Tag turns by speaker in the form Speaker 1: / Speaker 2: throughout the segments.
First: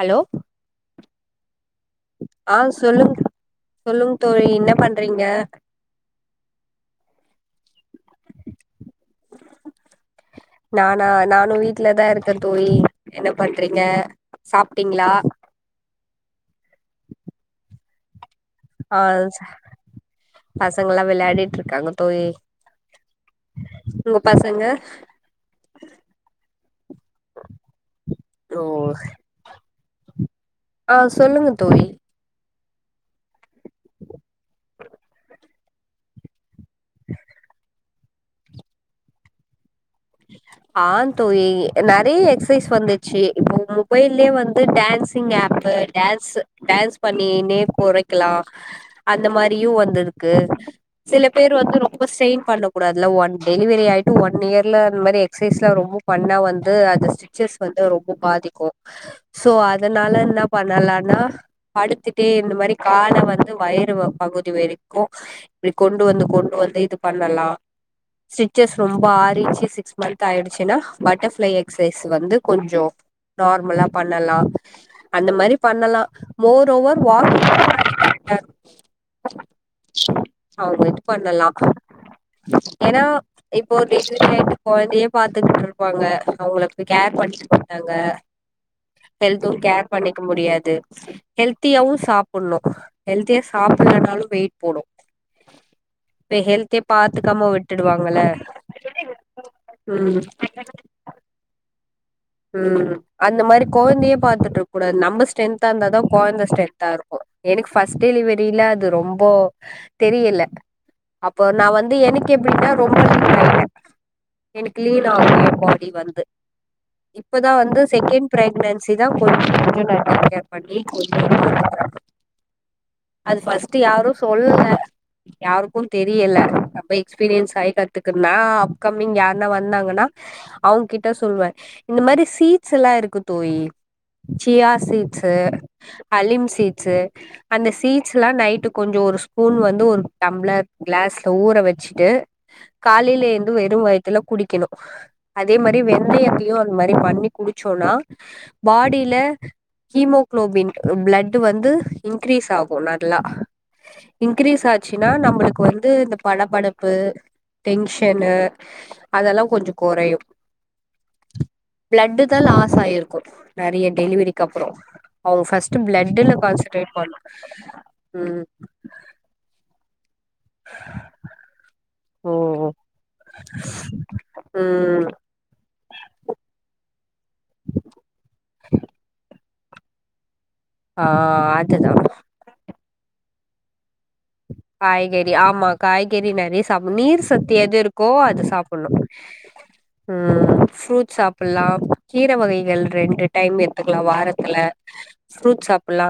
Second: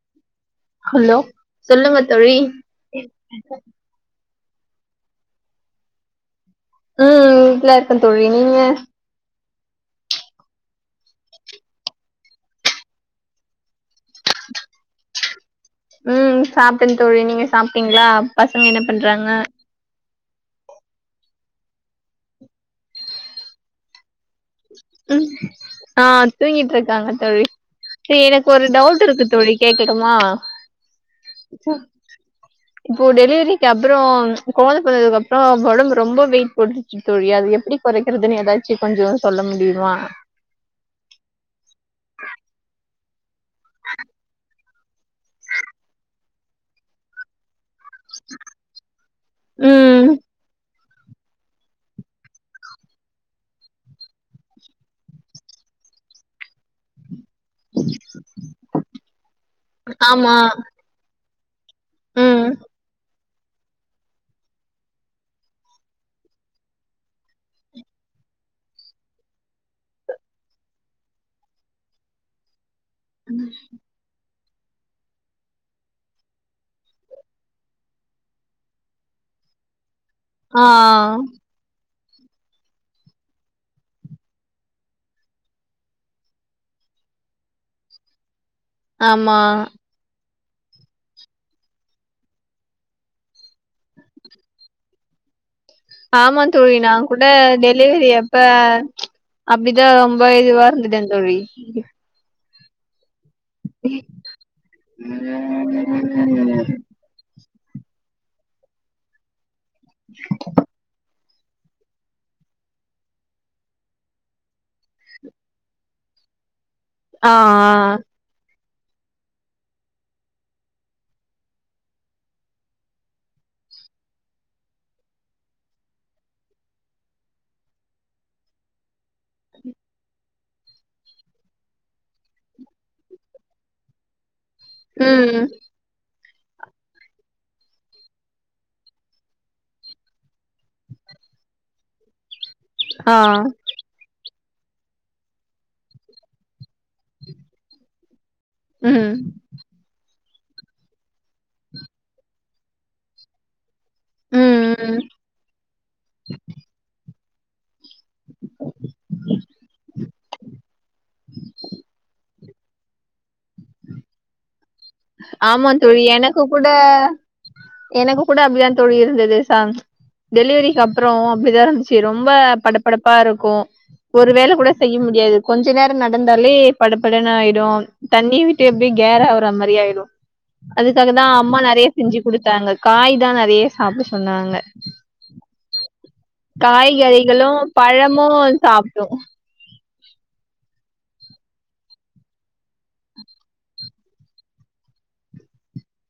Speaker 1: Hello
Speaker 2: hello சொல்லுங்க தோழி
Speaker 1: ஆ சொல்லுங் சொல்லுங் தோழி என்ன பண்றீங்க
Speaker 2: உம் வீட்ல இருக்கந் தோழி நீங்க
Speaker 1: [inaudible] நானா நானு வீட்லதா இருக்க தோழி என்ன பண்றீங்க சாப்டீங்களா
Speaker 2: ம் சாப்டே தோழி நீங்க சாப்டீங்களா
Speaker 1: ஆ ச் பசங்கெள்ளா வெளயாடிட்டுருக்காங்க தோழி உங்க பசங்க
Speaker 2: ம் ஆ தூங்கிட்டு இருக்காங்க தோழி எனக்கு
Speaker 1: ஓ
Speaker 2: ஒரு டவுட் இருக்கு தோழி கேக்கட்டுமா
Speaker 1: ஆ சொல்லுங்க தோழி
Speaker 2: இப்போ டெலிவரிக்கு அப்றோ கொழந்த பெறந்ததுக்கு அப்றோ ஒடம்பு ரொம்ப வெய்ட் போற்றுச்சு தோழி அது எப்டி கொறைக்கிறதுன் ஏதாச்சு கொஞ்சோ சொல்ல முடியுமா
Speaker 1: [inaudible] ஆ தோழி நெறைய எக்சசைஸ் வந்துச்சு இப்போ உங்க மொபைல்லயே வந்து டேன்சிங் ஆப்பு டேன்சு டேன்ஸ் பண்ணினே கொறைக்கலா அந்த மாரியு
Speaker 2: ம்
Speaker 1: வந்துரு க்கு சில பேர் வந்து ரொம்ப ஸ்டெய்ன் பண்ணக்கூடாதுல ஒன் டெலிவரி ஆயிட்டு ஒன் இயர் ல்ல அந் மாரி எக்சைஸ்லா ரொம்ப பண்ணா வந்து அது ஸ்டிச்சஸ் வந்து ரொம்ப பாதிக்கு சோ அதனால
Speaker 2: ஆமா
Speaker 1: என்ன பண்ணலானா படுத்துட்டே
Speaker 2: ம்
Speaker 1: இந்த மாரி கால வந் து வயறு பகுதி வரைக்கு இப்டி கொண்டு வந்து கொண்டு வந்து இது பண்ணலா ஸ்டிச்சஸ் ரொம்ப ஆறிடிச்சு சிக்ஸ் மந்த் ஆயிடுச்சுனா பட்டர்ஃப்ளை எக்சைஸ் வந்து கொஞ்சோ நார்மலா பண்ணலா அந்த மாரி பண்ணலா மோர் ஓவர் வாக் [inaudible] [inaudible]
Speaker 2: ஆ
Speaker 1: அவங்க இது பண்ணலா ஏன்னா இப்போ [unintelligible] கொழந்தையே பாத்துக்கிட்டு இருப்பாங்க அவங்களுக்கு கேர் பண்ணிக்க மாட்டாங்க
Speaker 2: ஆமா
Speaker 1: ஹெல்து கேர் பண்ணிக்க முடியாது ஹெல்த்தியாவு சாப்புடுணு ஹெல்தியா சாப்பிட்லனாலு வெயிட் போடு இப்ப
Speaker 2: ஆமா தோழி
Speaker 1: ஹெல்த்தியா
Speaker 2: நா கூட
Speaker 1: பாத்துக்காம
Speaker 2: டெலிவரி
Speaker 1: விட்டுடுவாங்கல்ல
Speaker 2: அப்ப அப்டிதா
Speaker 1: ம்
Speaker 2: ரொம்ப இதுவா இருந்துட்டே தோழி
Speaker 1: ம் அந்த மாரி கொழந்தையே பாத்துட்டு இருக்கூடாது நம்ம ஸ்ட்ரென்தா இருந்தாதா கொழந்த ஸ்ட்ரென்தா இருக் கு ஃபஸ்ட் டெலிவரியில அது ரொம்ப தெரியில அப்போ நா வந்து எனக்கு எப்டினா ரொம்ப லீன் ஆய்ட்ட எனக் லீன் ஆகு எ பாடி வந்து
Speaker 2: ஆ
Speaker 1: இப்பதா வந்து
Speaker 2: ஆ.
Speaker 1: செகண்ட் ப்ரெக்னன்சி தா கொஞ்சோ கேர் பண்ணி கேர் பண்ணி [inaudible] அது ஃபஸ்ட்டு யாரு சொல்லல யாருக்கு தெரியல அப்ப எக்ஸ்பீரியன்ஸ் ஆயி கத்துக்குன்னா அப்கம்மிங் யாருனா வந்தாங்கன்னா அவங்கிட்ட சொல்லுவே இந்த மாரி சீட்ஸ் எல்லா இருக்கு தோழி சியா சீட்ஸ்சு
Speaker 2: ம்.
Speaker 1: அலிம் சீட்ஸ்சு அந்த சீட்ஸ்லா நைட்டு கொஞ்சோ ஒரு ஸ்பூன் வந்து ஒரு டம்ளர் க்ளாஸ்ல ஊற வெச்சுட்டு
Speaker 2: ஆ.
Speaker 1: காலேல ஏந்து வெறு வயத்துல குடிக்கணு அதே மாரி வெந்தயத்தி தியு அந்த மாரி பண்ணி குடிச்சோனா பாடில
Speaker 2: ம்.
Speaker 1: ஹீமோகுளோபின் பிளட் வந்து இன்க்ரீஸ் ஆகு நல்லா இன்கிரீஸ்
Speaker 2: ம் ம்.
Speaker 1: ஆச்சுனா நம்முளுக்கு வந்து இந்த படபடப்பு டென்ஷனு அதல்லா கொஞ்சோ கொறையு பிளட்டு தா லாஸ் ஆயிருக்கும் நெறைய டெலிவரிக்கு அப்பற அவங்க
Speaker 2: ஆமா
Speaker 1: ஃபஸ்டு
Speaker 2: தோழி.
Speaker 1: பிளட்டுல
Speaker 2: எனக்கு கூட
Speaker 1: கான்சன்ட்ரேட் பண்ணு
Speaker 2: எனக்கு கூட
Speaker 1: ம்
Speaker 2: அப்டிதான் தோழி இருந்தது ச டெலிவரிக்கு அப்பற அப்டிதா இருந்து சரி ரொம்ப
Speaker 1: ஓ
Speaker 2: படப்படப்பா இருக்கும் ஒரு வேள கூட செய்ய
Speaker 1: ம்
Speaker 2: முடியாது கொஞ்ச நேர நடந்தாலே படப்படன்னு ஆயிடு தண்ணி விட்டு எப்டி கேரா வற மாரி ஆயிடு
Speaker 1: ஆ
Speaker 2: அதுக்காக தா அம்மா நெறைய
Speaker 1: அதுதா
Speaker 2: செஞ்சு குடுத்தாங்க காய் தா நெறைய சாப்ட சொன்னாங்க
Speaker 1: காய்கறி ஆமா காய்கறி நெறைய சாப்புணும் நீர் சத்
Speaker 2: காய்கறிகளும்
Speaker 1: எது இருக்கோ அத
Speaker 2: பழமும்
Speaker 1: சாப்புணு
Speaker 2: சாப்டும்
Speaker 1: ம் ஃப்ரூட்ஸ் சாப்டலா கீர வகைகள் ரெண்டு டைம் எடுத்துக்கலா வாரத்துல ப்ரூட்ஸ் சாப்பல்லா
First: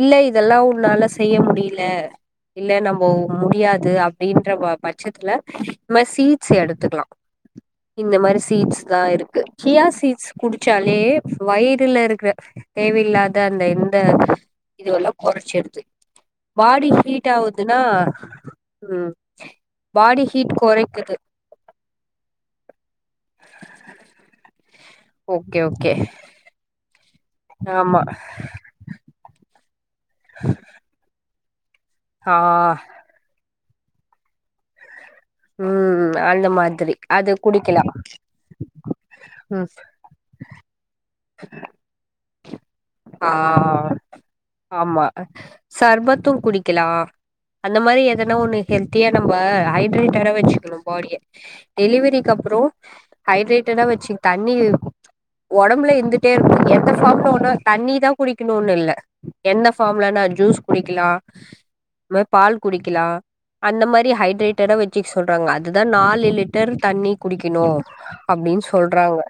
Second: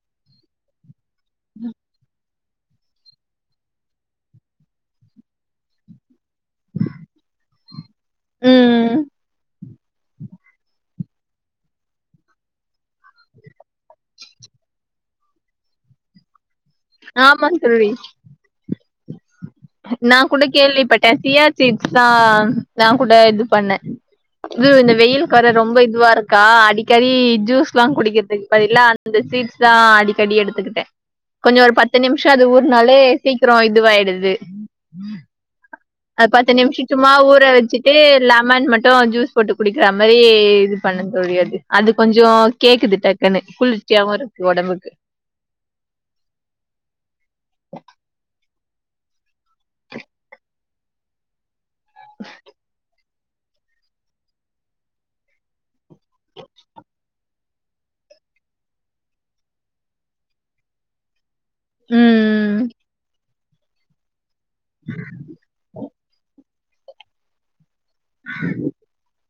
Speaker 1: இல்ல இதல்லா உன்னால செய்ய முடில இல்ல நம்ம முடியாது அப்டின்ற பட்சத்துல ம்ம சீட்ஸ் எடுத்துக்கலா இந்த மாரி சீட்ஸ்
Speaker 2: ம்
Speaker 1: தா இருக்கு கியா சீட்ஸ் குடிச்சாலே வயிறுல இருக்கற தேவயில்லாத அந்த இந்த இதுவல்லா கொறச்சு எடுத்து பாடி ஹீட்
Speaker 2: ஆமா
Speaker 1: ஆவுதுன்னா
Speaker 2: தோழி
Speaker 1: ம்
Speaker 2: நா
Speaker 1: பாடி
Speaker 2: கூட
Speaker 1: ஹீட்
Speaker 2: கேள்விப்பட்ட
Speaker 1: கொறைக்குது
Speaker 2: சியா சிட்ஸ் தா நா கூட இது பண்ண இ இந்த வெயில்கு வேர
Speaker 1: ஓகே
Speaker 2: ரொம்ப
Speaker 1: ஓகே
Speaker 2: இதுவா இருக்கா அடிக்கடி
Speaker 1: ஆமா
Speaker 2: ஜூஸ்லாகுடிக்கிறதுக்கு படிலா அந்த சீட்ஸ் தா அடிக்கடி எடுத்துக்கிட்ட கொஞ்சோ ஒரு பத்து நிம்ஷோ
Speaker 1: ஆ
Speaker 2: அது ஊற்னாலே சீக்ரோ இதுவாயிடுது
Speaker 1: ம்
Speaker 2: அது
Speaker 1: அந்த
Speaker 2: பத்து நிம்ஷ
Speaker 1: மாதிரி
Speaker 2: சும்மா
Speaker 1: அது
Speaker 2: ஊற
Speaker 1: குடிக்கலா
Speaker 2: வெச்சுட்டு லெமன் மட்டு ஜூஸ் போட்டு
Speaker 1: ம்
Speaker 2: குடிக்ற மாரி இது பண்ணு தோழி அது கொஞ்சோ கேக்குது
Speaker 1: ஆ
Speaker 2: டக்குன்னு குளிக்காம இருக்கு உடம்புக்கு
Speaker 1: ஆமா சர்பத்து குடிக்கலா அந்த மாரி எதனா ஒண்ணு ஹெல்த்தியா நம்ம ஹைட்ரேட்டடா வெச்சுக்குணு பாடிய டெலிவரிக்கு அப்றோ ஹைட்ரேட்டடா வெச்சுக் தண்ணி உடம்புல வந்துடே இருக்குன்னு எந்த ஃபார்ம்ல உனால் தண்ணி தா குடிக்கணுன்னு இல்ல என்ன ஃபார்ம்லன்னா ஜூஸ் குடிக்கலா பால்
Speaker 2: ம்
Speaker 1: குடிக்கலா அந்த மாதிரி ஹைட்ரேட் டடா வெச்சுக் சொல்றாங்க அதுதா நாலு லிட்டர் தண்ணி குடிக்கிணு அப்டின்னு சொல் றாங்க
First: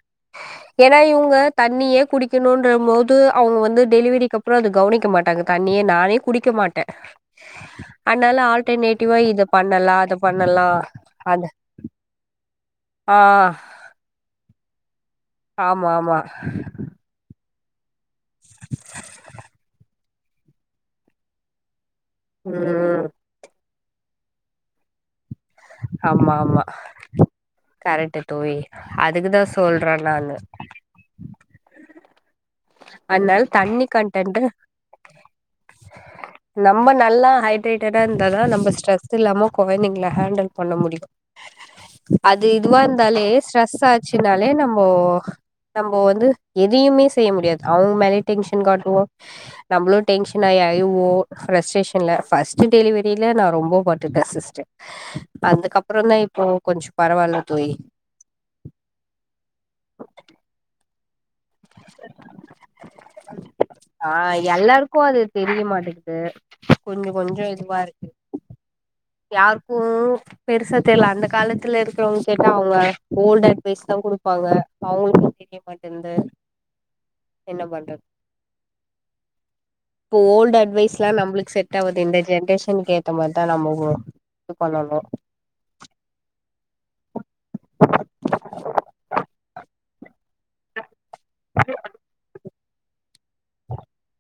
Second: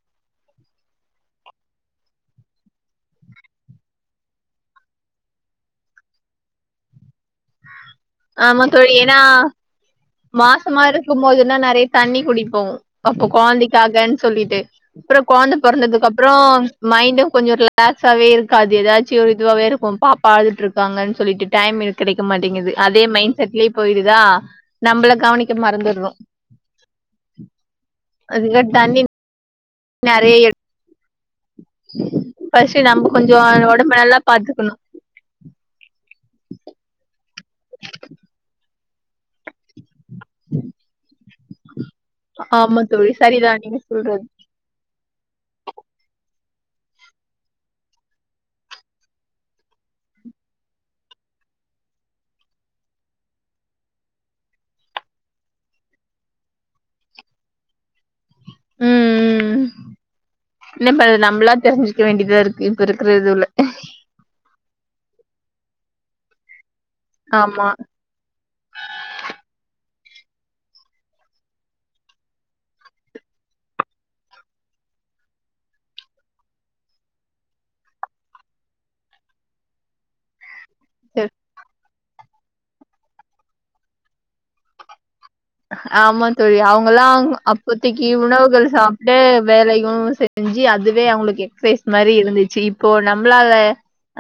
Speaker 1: ஏன்னா இவங்க தண்ணியே குடிக்கணுன்ற போது அவங்க வந்து டெலிவரிக்கப்றோ அது கவுனிக்க மாட்டாங்க தண்ணியே நானே குடிக்க மாட்ட அன்னால
Speaker 2: ஆமா தோழி
Speaker 1: ஆல்டர்னேட்டிவா
Speaker 2: ஏன்னா
Speaker 1: இத பண்ணலா அத பண்ணலா
Speaker 2: மாசமா இருக்கும்
Speaker 1: அத
Speaker 2: போதுன்னா நெறைய தண்ணி குடிப்போ அப்போ கொழய்ந்தைக்காகன்னு சொல்லிட்டு அப்பற குழந்த
Speaker 1: ஆமா
Speaker 2: புறந்ததுக்கு
Speaker 1: ஆமா
Speaker 2: அப்பற மைண்டு கொஞ்ச ரிலாக் ரிலாக்ஸாவவே இருக்காது ஏதாச்சு ஒரு இதுவாவே இருக்கு பாப்பா அழுதுட்டு இருக்காங்கன்னு சொல்லிட்டு டைம் இருக் கிடைக்க மாட்டிங்குது அதே
Speaker 1: ம்
Speaker 2: மைண்ட் செட்லயே போயிடுதா நம்மள கவனிக்க மறந்துடுறோ
Speaker 1: ஆமா ஆமா கரெக்டு தோழி
Speaker 2: அதுக்கு தண்ணி
Speaker 1: அதுக்குதா சொல்றே நானு
Speaker 2: நெறைய ஃபர்ஸ்ட் நம்ம கொஞ்ச
Speaker 1: அதனால தண்ணி
Speaker 2: உடம்பு நல்லா
Speaker 1: கன்டன்ட்
Speaker 2: பாத்துக்கணு
Speaker 1: நம்ம நல்லா ஹைட்ரேட்டடா இருந்தாதா நம்ம ஸ்ட்ரெஸ் து இல்லாம கொய்ந்தங்கள ஹேண்டல் பண்ண முடியு அது இதுவா
Speaker 2: ஆமா தோழி
Speaker 1: இருந்தாலே
Speaker 2: சரிதா
Speaker 1: ஸ்ட்ரெஸ்
Speaker 2: நீங்க சொல்றது
Speaker 1: ஆச்சுனாலே நம்மோ நம்ம வந்து எதயுமே செய்ய முடியாது அவங்க மேலயே டென்ஷன் காட்டுவோ நம்பளு டென்ஷனா அழுவோ ப்ரஸ்ட்ஸேஷன்ல ஃபர்ஸ்ட் டெலிவரியில நா ரொம்ப ப ட்டுட்டே சிஸ்டர் அதுகப்றோந்தா இப்போ கொஞ்சோ பரவால்ல தோயி
Speaker 2: ம் ம் [unintelligible] நம்மளா தெரிஞ்சுக்க வேண்டியதா இருக்கு இப்ப இருக்கற இதுல
Speaker 1: ஆ எல்லாருக்கு அது தெரிய மாட்டேங்குது கொஞ்ச கொஞ்சோ
Speaker 2: ஆமா
Speaker 1: இதுவா இருக் யார்க்கு பெருசா தெர்ல அந்த காலத்துல இருக்கிறவங்க கேட்டா அவுங்க ஓல்டு அட்வைஸ் தா குடுப்பாங்க அவுங்களுக்கு தெரியமாட் பட் இந்த என்ன பண்ற போ ஓல்டு அட்வைஸ்லா நமளுக்கு செட் ஆவது இந்த ஜென்ரேஷன்க்கு ஏத்த மாரிதா நம்மவு பண்ணணு
Speaker 2: ஆமா தோழி அவுங்கல்லா அப்பத்திக்கு உணவுகள் சாப்ட்டு வேலையு செ ஞ்சு அதுவே அவுங்களுக்கு எக்சசைஸ் மாரி இருந்துச்சு இப்போ நம்ளால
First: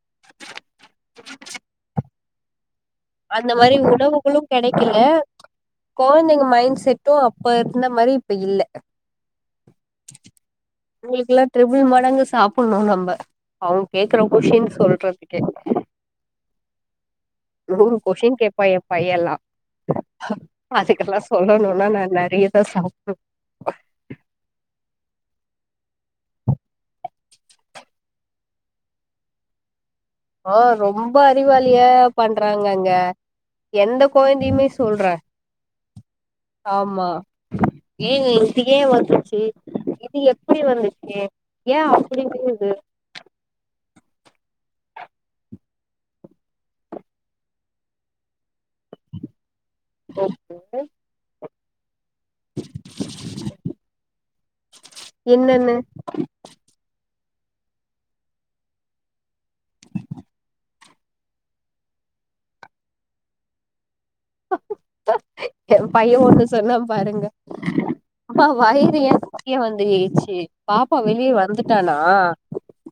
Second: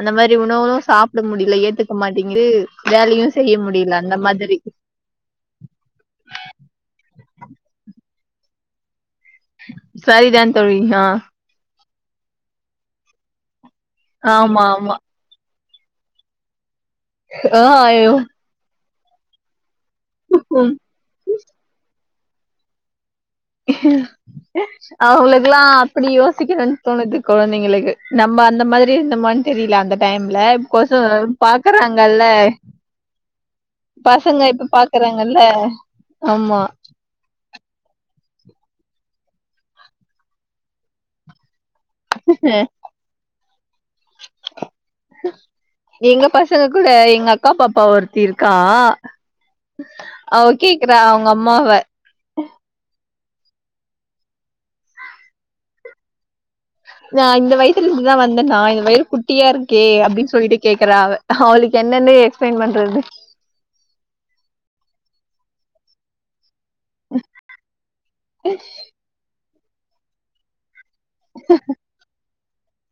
Speaker 2: அந்த மாரி உணவுகளு சாப்ட முடில ஏத்துக்க மாட்டேங்குது வேலையு
Speaker 1: அந்த
Speaker 2: செய்ய
Speaker 1: மாரி
Speaker 2: முடில அந்த
Speaker 1: உணவுகளு
Speaker 2: மாதிரி
Speaker 1: கெடைக்கல கொழந்தைங்க மைண்ட் செட்டு அப்ப இருந்த மாரி இப்ப இல்ல
Speaker 2: சரி தா தோழி ஆ
Speaker 1: டிரிபிள் மடங்கு சாப்புணு நம்ப அவுங்க கேக்குற
Speaker 2: ஆமா
Speaker 1: கொஷின்னு
Speaker 2: ஆமா
Speaker 1: சொல்றதுக்கே
Speaker 2: ஆ
Speaker 1: நூறு கொஷின் கேட்பா எ பையன்லா அதுக் இதெல்லா சொல்லணும்னா நா நெறையதா சாப்
Speaker 2: [inaudible] அவுகளுக்குக்கெல்லா அப்டி யோசிக்கணுன்னு தோணுது கொழந்தைங்களுக்கு நம்ம அந்த மாரி இருந்தோமனு தெரில அந்த டைம்ல
Speaker 1: ஆ
Speaker 2: இப் கொசோ
Speaker 1: ரொம்ப அறிவாளியா
Speaker 2: பாக்குறாங்கல்ல
Speaker 1: பண்றாங்கங்க எந்த
Speaker 2: பசங்க
Speaker 1: கொழந்தையுமே
Speaker 2: இப்ப
Speaker 1: சொல்ற
Speaker 2: பாக்குறாங்கல்ல ஆமா
Speaker 1: எங்க இது ஏ வந்துச்சு இது எப்டி வந்துச்சு ஏ அப்டி இதுங்குது
Speaker 2: எங்க பசங்க கூட எங்க அக்கா பாப்பா ஒருத் தி இருக்கா அவ கேக்குற அவுங்க அம்மாவ
Speaker 1: என்னன்னு
Speaker 2: நா இந்த வய்த்துல இருந்துதா வந்தன்னா இந்த வயறுகுட்டியா இருக்கே அப்டின் சொல்லிட்டு கேக்குறா அவ அவுளுக்கு என்னென்ன எக்ஸ்பிளை்ன் பண்றது
Speaker 1: ஏ பைய ஒன்னு சொன்னா பாருங்க அம்மா வயிறு ஏ கிழ வந்து [inaudible] பாப்பா வெளியே வந்துட்டானா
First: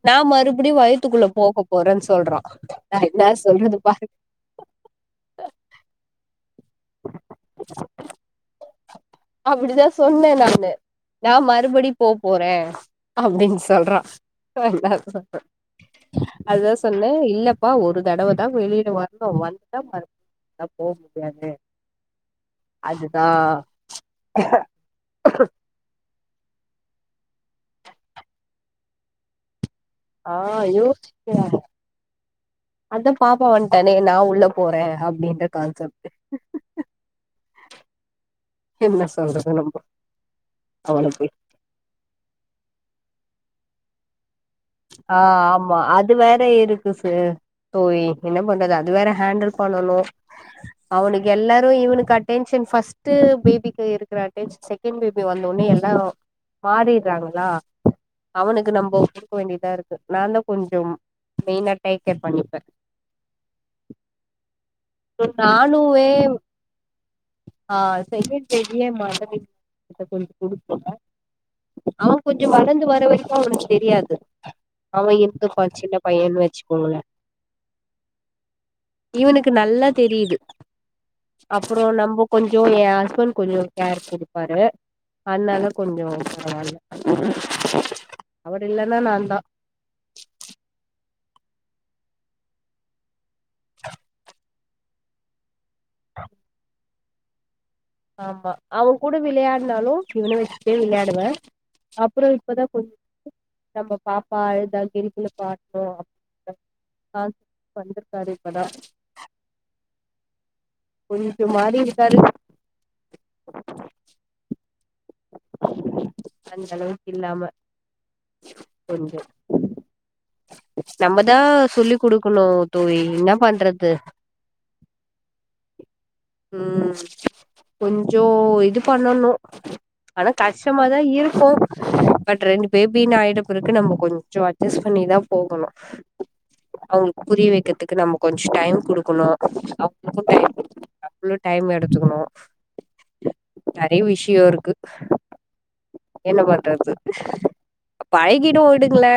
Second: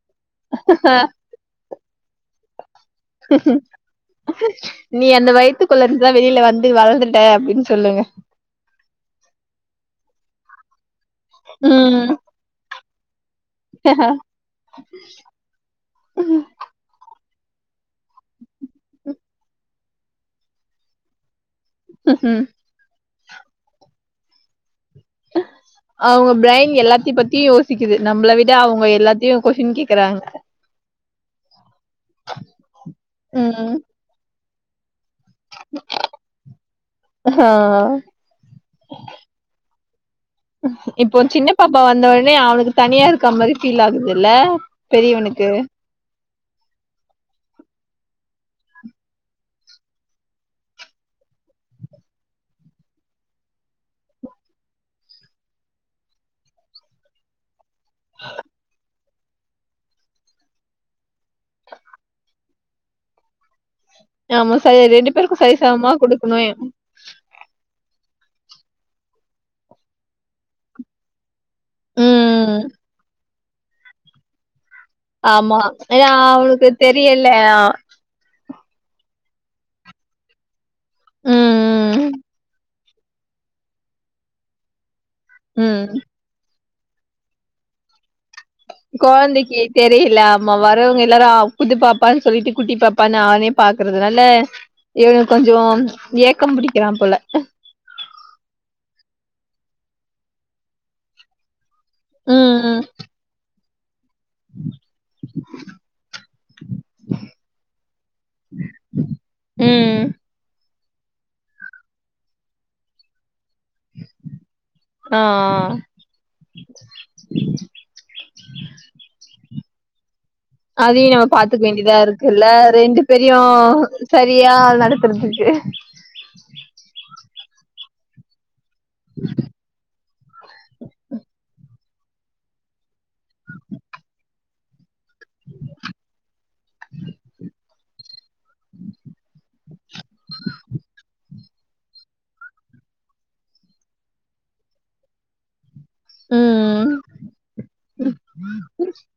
Speaker 1: நா மறுபடியு வயத்துக்குள்ள போக போறேன்னு சொல்றா நா என்ன சொல்றது பாரு
Speaker 2: நீ அந்த வயித்துக்குள்ள இருந்துதா வெளில வந்து வளந்துட்டே அப்டின்னு சொல்லுங்க
Speaker 1: அப்டிதா சொன்னே நானு நா மறுபடி போ
Speaker 2: ம்
Speaker 1: போறே அப்டின் சொல்றா [inaudible] அதா சொன்னே இல்லப்பா ஒரு தடவ தா வெளில வர்ணு வந்துட்டா மறுபடியு போ முடியாது
Speaker 2: [inaudible]
Speaker 1: அதுதா
Speaker 2: அவுங்க பிரைன் எல்லாத்தியு பத்தி யோசிக்குது நம்பள விட அவுங்க எல்லாத்தியு கொஷின் கேக்
Speaker 1: ஆ யோசிக்கிற அதா பாப்பா
Speaker 2: ம்
Speaker 1: வன்டானே நா உள்ளப் போறே அப்டின்ற கான்செப்ட்
Speaker 2: ஆ
Speaker 1: என்ன சொல்றது நம்போ அவள
Speaker 2: இப்போ
Speaker 1: போய்
Speaker 2: சின்ன பாப்பா வந்த உடனே அவனுக்கு தனியா இருக்க மாரி ஃபீல் ஆகுது இல்ல
Speaker 1: ஆ ஆமா அ து வேற இருக்கு ச தோழி என்ன பண்றது அது வேற ஹேண்டில் பண்ணணு அவனுக்கு எல்லாரு இவனுக்கு அட்டென்ஷன் ஃபர்ஸ்ட் பேபிக்கு இருக்குற அட்டென்ஷன் செகண்ட் பேபி வந்த ஒன்னே எல்லாரு மாறிர்றாங்களா அவனுக்கு நம்ப வேண்டியதா இருக்கு நா தா கொஞ்சம் மெயினா டேக்கேர் பண்ணி
Speaker 2: ஆமா சரியா ரெண்டு பேருக்கு சரிசமமா
Speaker 1: நானுவே
Speaker 2: குடுக்கணு
Speaker 1: ஆ செகண்ட் பேபியே [inaudible] குடுக்குங்க அவே கொஞ்சோ
Speaker 2: ம்.
Speaker 1: வளந்து வர்ற வரைக்கு அவனுக்கு தெரியாது அவே
Speaker 2: ஆமா.
Speaker 1: இருந்துப்பா சின்ன
Speaker 2: ஏன்னா
Speaker 1: பையன்னு
Speaker 2: அவனுக்கு
Speaker 1: வச்சுக்கோங்களே
Speaker 2: தெரியல.
Speaker 1: இவனுக்கு நல்லா தெரியுது அப்பறோ
Speaker 2: ம்,
Speaker 1: நம்ப கொஞ்சோ ஏ ஹஸ்பண்ட் கொஞ்சோ கேர் குடுப்பாரு
Speaker 2: ம்,
Speaker 1: அதுனால
Speaker 2: ம்.
Speaker 1: கொஞ்சோ பரவால்ல அவர் இல்லன்னா நான்தா
Speaker 2: கொழந்தைக்கு தெரியல ஆமா வர்றவங்க எல்லாரு புதுப்பாப்பான்னு சொல்லிட்டு குட்டி பாப்பான்னு அவனயே பாக்குறதுனால இவே கொஞ்சோ ஏக்கம் புடிக்கிறா போல
Speaker 1: ஆமா அவன் கூட விளையாடுனாலு இவன வச்சுட்டே விளையாடுவே அப்பறோ
Speaker 2: ம்,
Speaker 1: இப்பதா
Speaker 2: ம்,
Speaker 1: கொஞ்ச நம்ம பாப்பா அழுதா கிரிபில பாட்டோ அப்டின்ற ஆ தந்துருக்காரு இப்பதா
Speaker 2: ம்
Speaker 1: கொஞ்சம் மாறி இருக்காரு
Speaker 2: ஆ ஆ
Speaker 1: அந்த அளவுக்கு இல்லாம கொஞ்சோ
Speaker 2: அதயு நம்ம
Speaker 1: நம்மதா
Speaker 2: பாத்துக்க வேண்டியதா
Speaker 1: சொல்லி்
Speaker 2: இருக்குல்ல
Speaker 1: குடுக்கணு தோழி
Speaker 2: ரெண்டு
Speaker 1: என்ன
Speaker 2: பேரையு
Speaker 1: பண்றது
Speaker 2: சரியா நடத்துறதுக்கு
Speaker 1: ம் கொஞ்சோ இது பண்ணணு ஆனா கஷ்டமாதா இருக்கு பட் ரெண்டு பேபின்னு ஆயிட்ட பெறக்கு நம்ம கொஞ்சோ அட்ஜஸ்ட் பண்ணிதா போகணு அவங்களுக்கு புரிய வைக்கிறதுக்கு நம்ம கொஞ்சோ டைம் குடுக்கணு [inaudible] நம்மளு டைம் எடுத்துக்கணு நெறைய விஷயோ இருக்கு என்ன பண்றது
Speaker 2: ம்.
Speaker 1: பழகிடு விடுங்களே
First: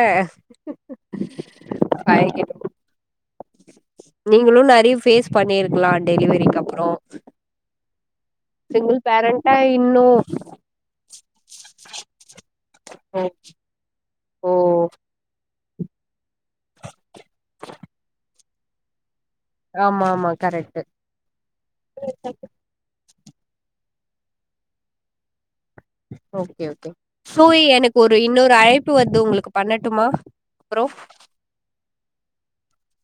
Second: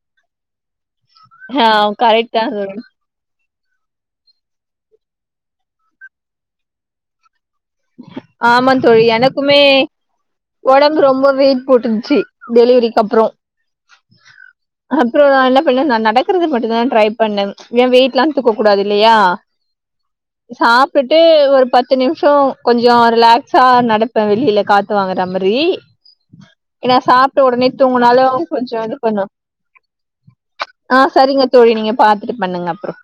Speaker 2: ஆ கரெக்ட்
Speaker 1: பழக்கிடு
Speaker 2: தான் தோழி.
Speaker 1: நீங்களு நெறைய ஃபேஸ் பண்ணிருக்கலா டெலிவரிக்கு அப்பறோ
Speaker 2: ஆமாந்தோழி
Speaker 1: பேரண்டா
Speaker 2: எனக்குமே
Speaker 1: இன்னு
Speaker 2: ஒடம்பு ரொம்ப வெயிட் போட்டுருச்சு டெலிவரிக்கு அப்பறோ
Speaker 1: ஓ
Speaker 2: அப்பறோ நா என்ன பண்ணே நா நடக்கறது மட்டுந்தா ட்ரை பண்ணே ஏ வெயிட்லா தூக்க கூடாது இல்லையா
Speaker 1: ஆமா ஆமா கரெக்ட்
Speaker 2: சாப்டுட்டு ஒரு பத்து நிமிஷோ கொஞ்சோ ரிலாக்ஸா நடப்பே வெளில காத்துவாங்குற மாரி
Speaker 1: ஓகே ஒகே [unintelligible] எனக்கு ஒரு
Speaker 2: தூங்குனாலும்
Speaker 1: இன்னொரு
Speaker 2: கொஞ்சம்
Speaker 1: அழைப்பு
Speaker 2: இது
Speaker 1: வருது
Speaker 2: பண்ணும்
Speaker 1: உங்களுக்கு பண்ணட்டுமா அப்றோ
Speaker 2: ஆ சரிங்க தோழி நீங்க பாத்துட்டு பண்ணுங்க அப்பறோ